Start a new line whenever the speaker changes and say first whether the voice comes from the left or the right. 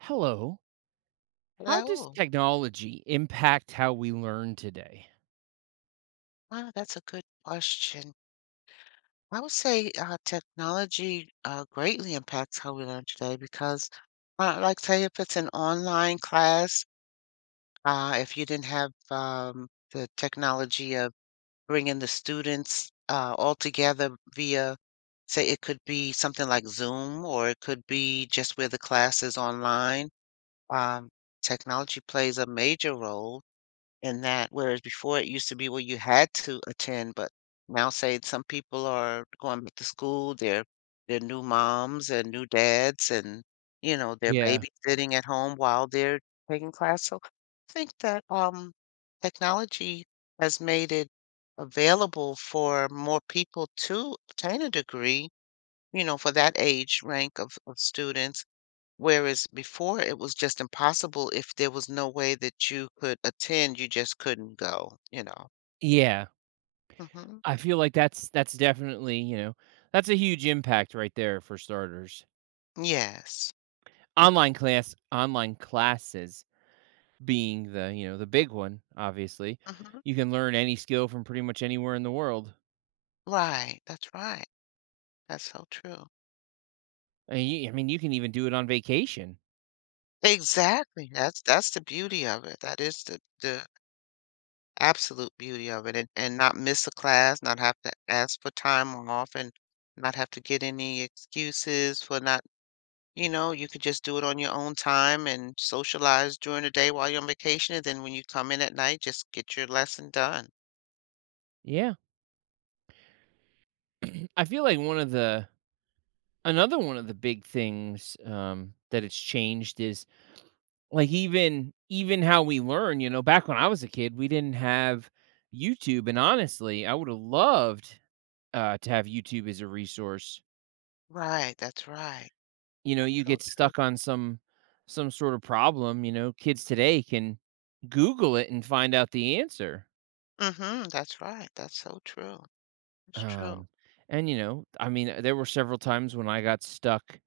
right: Hello. How does
left: Hello.
right: technology impact how we learn today?
left: Wow, that's a good question. I would say technology greatly impacts how we learn today because, like, say, if it's an online class, if you didn't have the technology of bringing the students all together via, say, it could be something like Zoom or it could be just where the class is online. Um, Technology plays a major role and that whereas before it used to be where you had to attend, but now say some people are going back to school, they're new moms and new dads and you know, they're
right: Yeah.
left: babysitting at home while they're taking class. So I think that technology has made it available for more people to obtain a degree, you know, for that age rank of students. Whereas before it was just impossible if there was no way that you could attend, you just couldn't go, you know?
right: Yeah,
left: Mhm.
right: I feel like that's definitely, you know, that's a huge impact right there for starters.
left: Yes.
right: Online classes being the, you know, the big one, obviously.
left: Mhm.
right: You can learn any skill from pretty much anywhere in the world.
left: Right. That's so true.
right: I mean, you can even do it on vacation.
left: Exactly, that's the beauty of it. That is the absolute beauty of it, and not miss a class, not have to ask for time off, and not have to get any excuses for not. You know, you could just do it on your own time and socialize during the day while you're on vacation, and then when you come in at night, just get your lesson done.
right: Yeah. I feel like one of the Another one of the big things that it's changed is like even how we learn. You know, back when I was a kid, we didn't have YouTube, and honestly, I would have loved to have YouTube as a resource.
left: Right, that's right.
right: You know, you
left: So
right: get
left: true.
right: stuck on some sort of problem. You know, kids today can Google it and find out the answer.
left: Mhm, that's right. That's so true. It's true.
right: Um, and you know, I mean, there were several times when I got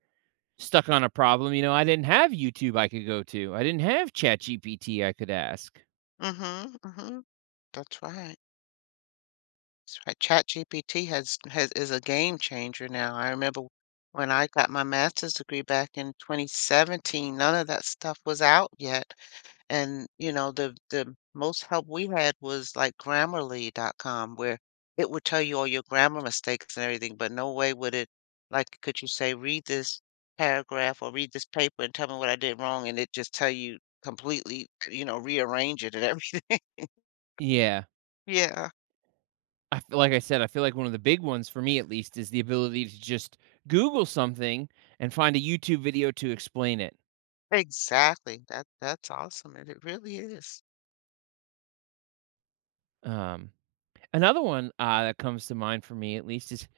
right: stuck on a problem. You know, I didn't have YouTube I could go to. I didn't have ChatGPT I could ask.
left: Mhm, mhm. That's right. That's right. Chat GPT has is a game changer now. I remember when I got my master's degree back in 2017, none of that stuff was out yet. And, you know, the most help we had was like Grammarly.com, where it would tell you all your grammar mistakes and everything, but no way would it, like, could you say, read this paragraph or read this paper and tell me what I did wrong, and it just tell you completely, you know, rearrange it and everything.
right: Yeah,
left: Yeah,
right: I feel like one of the big ones for me at least is the ability to just Google something and find a YouTube video to explain it.
left: exactly. That that's awesome, and it really is.
right: Um, another one that comes to mind for me at least is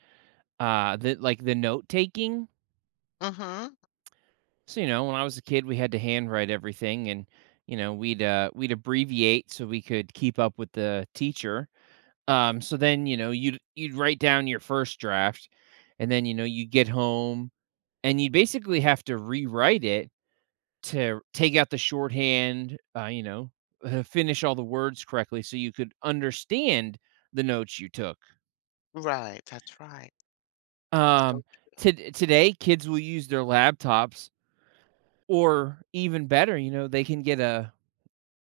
right: the note taking.
left: Mhm.
right: So you know, when I was a kid, we had to handwrite everything, and you know, we'd abbreviate so we could keep up with the teacher. So then you know, you'd write down your first draft, and then you know, you'd get home and you'd basically have to rewrite it to take out the shorthand, you know, finish all the words correctly so you could understand the notes you took.
left: Right. That's so
right: Um,
left: true.
right: to today, kids will use their laptops, or even better, you know, they can get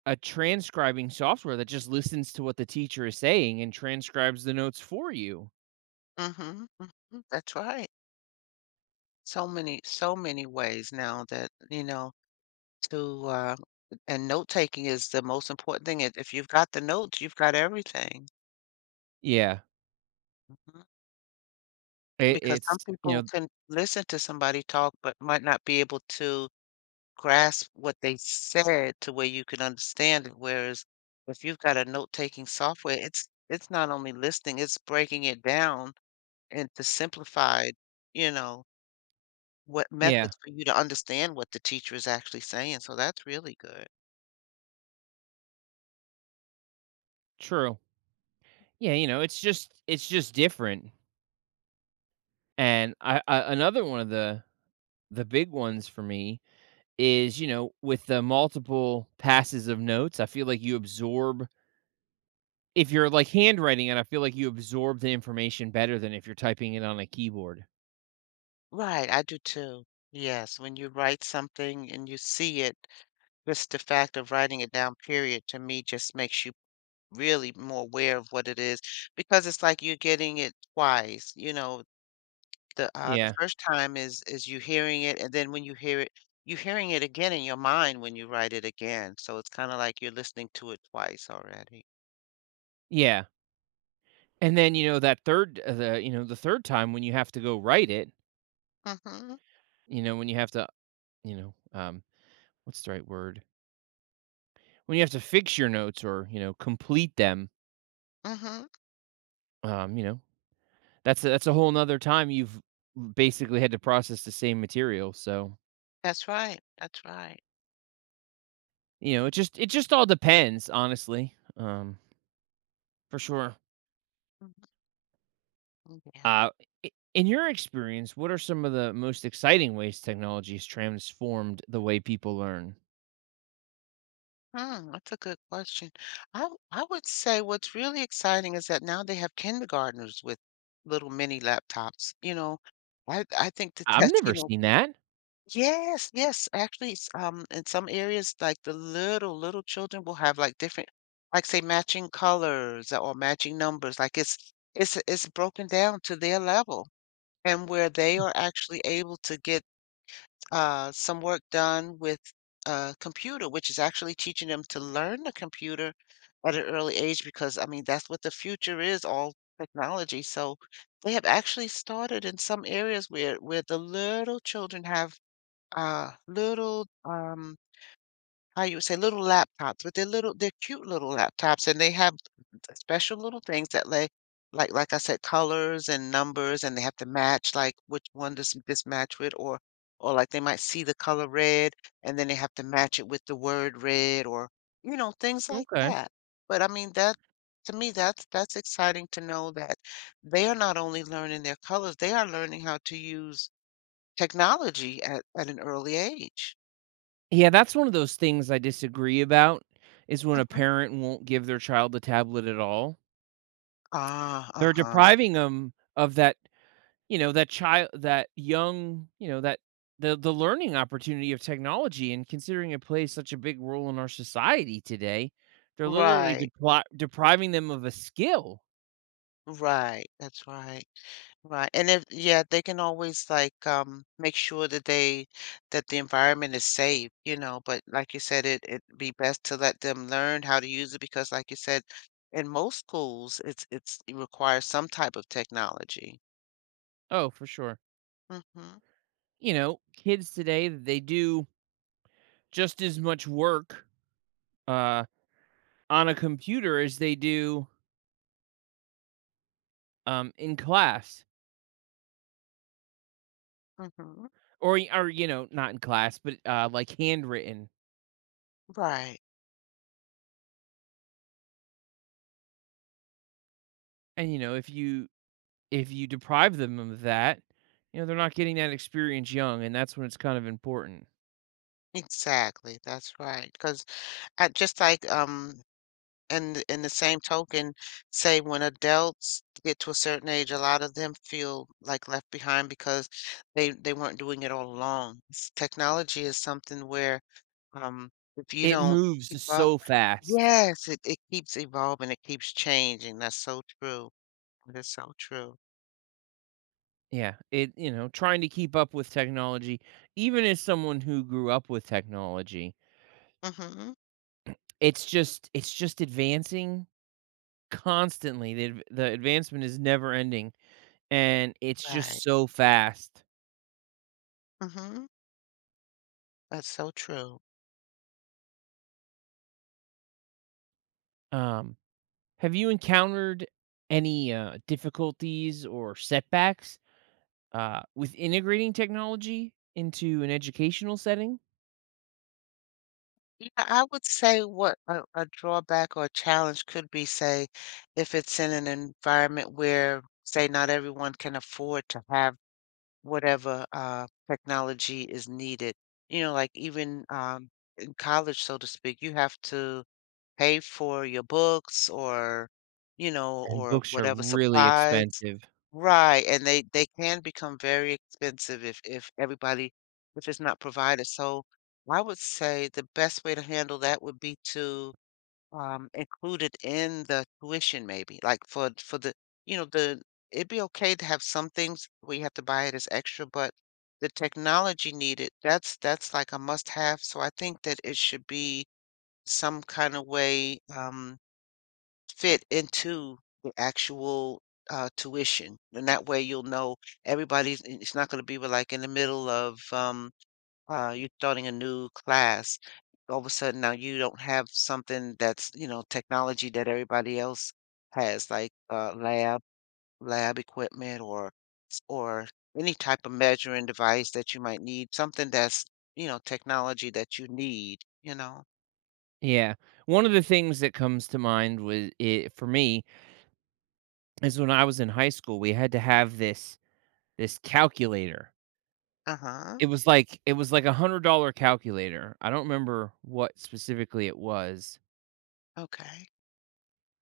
right: a transcribing software that just listens to what the teacher is saying and transcribes the notes for you.
left: Mhm. Mhm, that's right. So many, so many ways now that, you know, to, uh, and note taking is the most important thing. If you've got the notes, you've got everything.
right: Yeah,
left: Mhm. Because
right: it's
left: some
right: you
left: people
right: know,
left: can listen to somebody talk, but might not be able to grasp what they said to where you can understand it. Whereas if you've got a note-taking software, it's not only listening, it's breaking it down into simplified, you know, what
right: yeah,
left: methods for you to understand what the teacher is actually saying. So that's really good.
right: true. Yeah, you know, it's just different. And I Another one of the big ones for me is, you know, with the multiple passes of notes, I feel like you absorb . If you're like handwriting it, I feel like you absorb the information better than if you're typing it on a keyboard.
left: Right, I do too. Yes, when you write something and you see it, just the fact of writing it down, period, to me just makes you really more aware of what it is, because it's like you're getting it twice. You know, the
right: Yeah.
left: first time is you hearing it, and then when you hear it, you're hearing it again in your mind when you write it again. So it's kind of like you're listening to it twice already.
right: Yeah. And then, you know, that third the, you know, the third time when you have to go write it,
left: Mm-hmm.
right: you know, when you have to, you know, what's the right word? When you have to fix your notes or, you know, complete them,
left: Mm-hmm.
right: you know, that's a whole nother time you've basically had to process the same material. So,
left: That's right. That's right.
right: you know, it just all depends, honestly, for sure.
left: Mhm, yeah.
right: Uh, I in your experience, what are some of the most exciting ways technology has transformed the way people learn?
left: Hmm, that's a good question. I would say what's really exciting is that now they have kindergartners with little mini laptops. You know, I think that
right: I've
left: that's,
right: never
left: you know,
right: seen that.
left: yes, yes, actually, in some areas, like the little children will have like different, like say matching colors or matching numbers. Like it's broken down to their level and where they are actually able to get some work done with a computer, which is actually teaching them to learn the computer at an early age because, I mean, that's what the future is, all technology. So they have actually started in some areas where the little children have little how you would say, little laptops, with their little, their cute little laptops, and they have special little things that like, like I said, colors and numbers, and they have to match, like which one does this match with, or like they might see the color red, and then they have to match it with the word red, or you know, things like
right: Okay.
left: that. But I mean, that to me, that's exciting to know that they are not only learning their colors, they are learning how to use technology at an early age.
right: Yeah, that's one of those things I disagree about is when a
left: Mhm.
right: parent won't give their child a tablet at all.
left: Ah,
right: They're
left: uh-huh.
right: depriving them of that, you know, that child that young. You know, that the learning opportunity of technology, and considering it plays such a big role in our society today, they're literally
left: Right,
right: depriving them of a skill.
left: right, that's right, right, and if yeah, they can always, like, make sure that they that the environment is safe, you know, but like you said, it it'd be best to let them learn how to use it because like you said, in most schools, it's it requires some type of technology.
right: Oh, for sure.
left: Mhm,
right: You know, kids today, they do just as much work, uh, on a computer as they do, in class
left: mhm,
right: you know, not in class, but, like, handwritten.
left: right,
right: And, you know, if you deprive them of that, you know, they're not getting that experience young, and that's when it's kind of important.
left: exactly, that's right. Because just like, um, and in the same token, say when adults get to a certain age, a lot of them feel like left behind because they weren't doing it all along. Technology is something where um, if you
right: It
left: don't keep
right: moves
left: up,
right: so fast.
left: yes, it keeps evolving, it keeps changing. That's so true. That's so true.
right: Yeah, it you know, trying to keep up with technology, even as someone who grew up with technology,
left: Hmm.
right: it's just advancing constantly. The advancement is never ending, and it's
left: Right.
right: just so fast.
left: Hmm. That's so true.
right: Um, have you encountered any, difficulties or setbacks with integrating technology into an educational setting?
left: Yeah, I would say what a drawback or a challenge could be, say, if it's in an environment where, say, not everyone can afford to have whatever technology is needed. You know, like even in college, so to speak, you have to pay for your books or, you know,
right: And
left: or
right: books are
left: whatever
right: really
left: supplies.
right: expensive.
left: Right, and they can become very expensive if everybody if it's not provided. So I would say the best way to handle that would be to include it in the tuition maybe. Like for the you know the it'd be okay to have some things where you have to buy it as extra, but the technology needed, that's like a must have. So I think that it should be some kind of way fit into the actual tuition. And that way you'll know everybody's, it's not going to be with, like in the middle of you starting a new class. All of a sudden now you don't have something that's, you know, technology that everybody else has, like lab, lab equipment or, or any type of measuring device that you might need, something that's, you know, technology that you need, you know.
right: Yeah. One of the things that comes to mind was it for me is when I was in high school, we had to have this calculator.
left: Uh-huh.
right: It was like a $100 calculator. I don't remember what specifically it was.
left: Okay.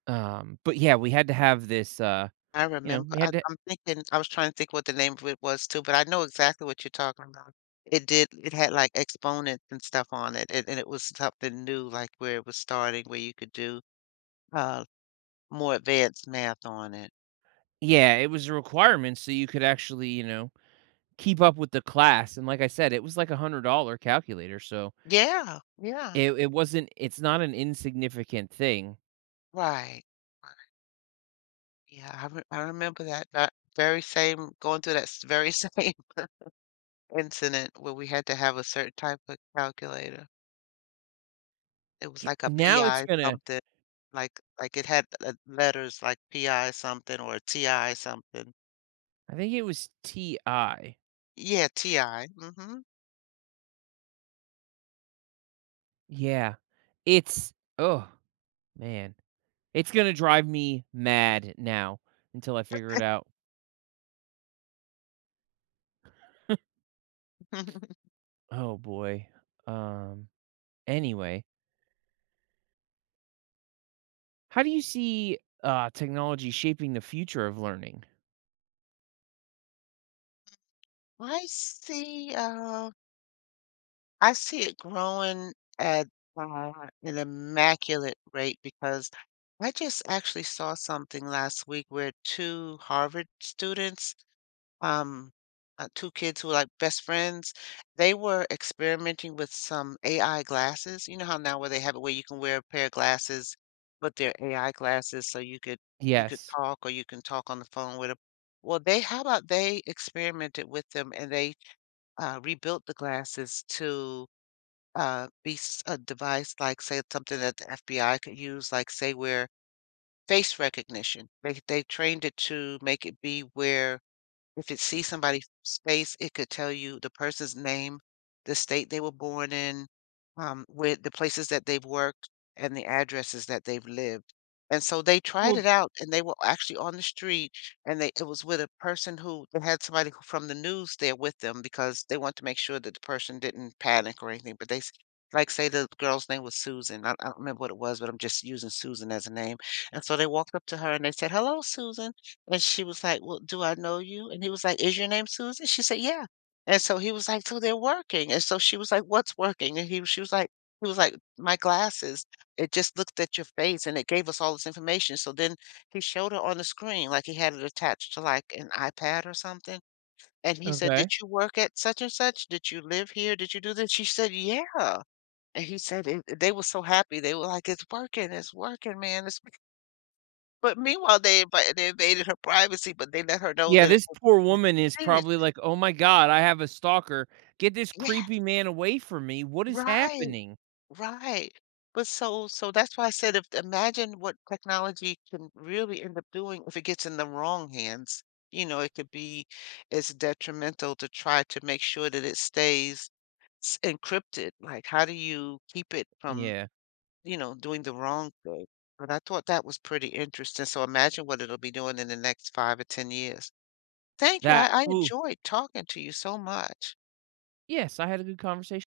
right: But yeah, we had to have this
left: I
right: you know,
left: remember.
right: we had to
left: I'm thinking I was trying to think what the name of it was too, but I know exactly what you're talking about. It had, like, exponents and stuff on it, and it was something new, like, where it was starting, where you could do, uh, more advanced math on it.
right: yeah, it was a requirement so you could actually, you know, keep up with the class. And like I said, it was like a $100 calculator, so
left: Yeah, yeah,
right: it's not an insignificant thing.
left: right. Right, yeah, I remember that that very same going through that s very same incident where we had to have a certain type of calculator. It was
right: Yeah,
left: like a
right: now it's
left: PI
right: gonna
left: something, like it had, letters like PI something or TI something.
right: I think it was TI.
left: Yeah, TI, mhm.
right: Yeah. It's oh, man. It's gonna drive me mad now until I figure it out. Oh, boy. Um, anyway, how do you see, technology shaping the future of learning?
left: I see, uh, I see it growing at, uh, an immaculate rate because I just actually saw something last week where two Harvard students um, two kids who were like best friends. They were experimenting with some AI glasses. You know how now where they have it where you can wear a pair of glasses, but they're AI glasses, so you could
right: Yes.
left: talk or you can talk on the phone with them. Well, they how about they experimented with them and they rebuilt the glasses to be a device like say something that the FBI could use, like say where face recognition. They trained it to make it be where if it sees somebody's face, it could tell you the person's name, the state they were born in, where the places that they've worked, and the addresses that they've lived. And so they tried
right: Well,
left: it out, and they were actually on the street, and they it was with a person who they had somebody who from the news there with them, because they wanted to make sure that the person didn't panic or anything. But they, s- like, say the girl's name was Susan. I don't remember what it was, but I'm just using Susan as a name. And so they walked up to her and they said, "Hello, Susan." And she was like, "Well, do I know you?" And he was like, "Is your name Susan?" She said, "Yeah." And so he was like, "So they're working." And so she was like, "What's working?" And he was she was like, he was like, "My glasses. It just looked at your face and it gave us all this information." So then he showed her on the screen, like he had it attached to like an iPad or something. And he said, "Did
right: okay.
left: you work at such and such? Did you live here? Did you do this?" She said, "Yeah." And he said, it, they were so happy. They were like, "It's working. It's working, man. It's" but meanwhile, they invaded her privacy, but they let her know
right: Yeah,
left: that it
right: this
left: was
right: poor woman is
left: serious.
right: probably like, "Oh my god, I have a stalker. Get this
left: Yes,
right: creepy man away from me. What is
left: right,
right: happening?"
left: right. But so so that's why I said if imagine what technology can really end up doing if it gets in the wrong hands. You know, it could be as detrimental to try to make sure that it stays encrypted. Like, how do you keep it from,
right: Yeah,
left: you know, doing the wrong thing? But I thought that was pretty interesting. So imagine what it'll be doing in the next five or 10 years. Thank you.
right: that,
left: I
right: ooh,
left: enjoyed talking to you so much.
right: yes, I had a good conversation.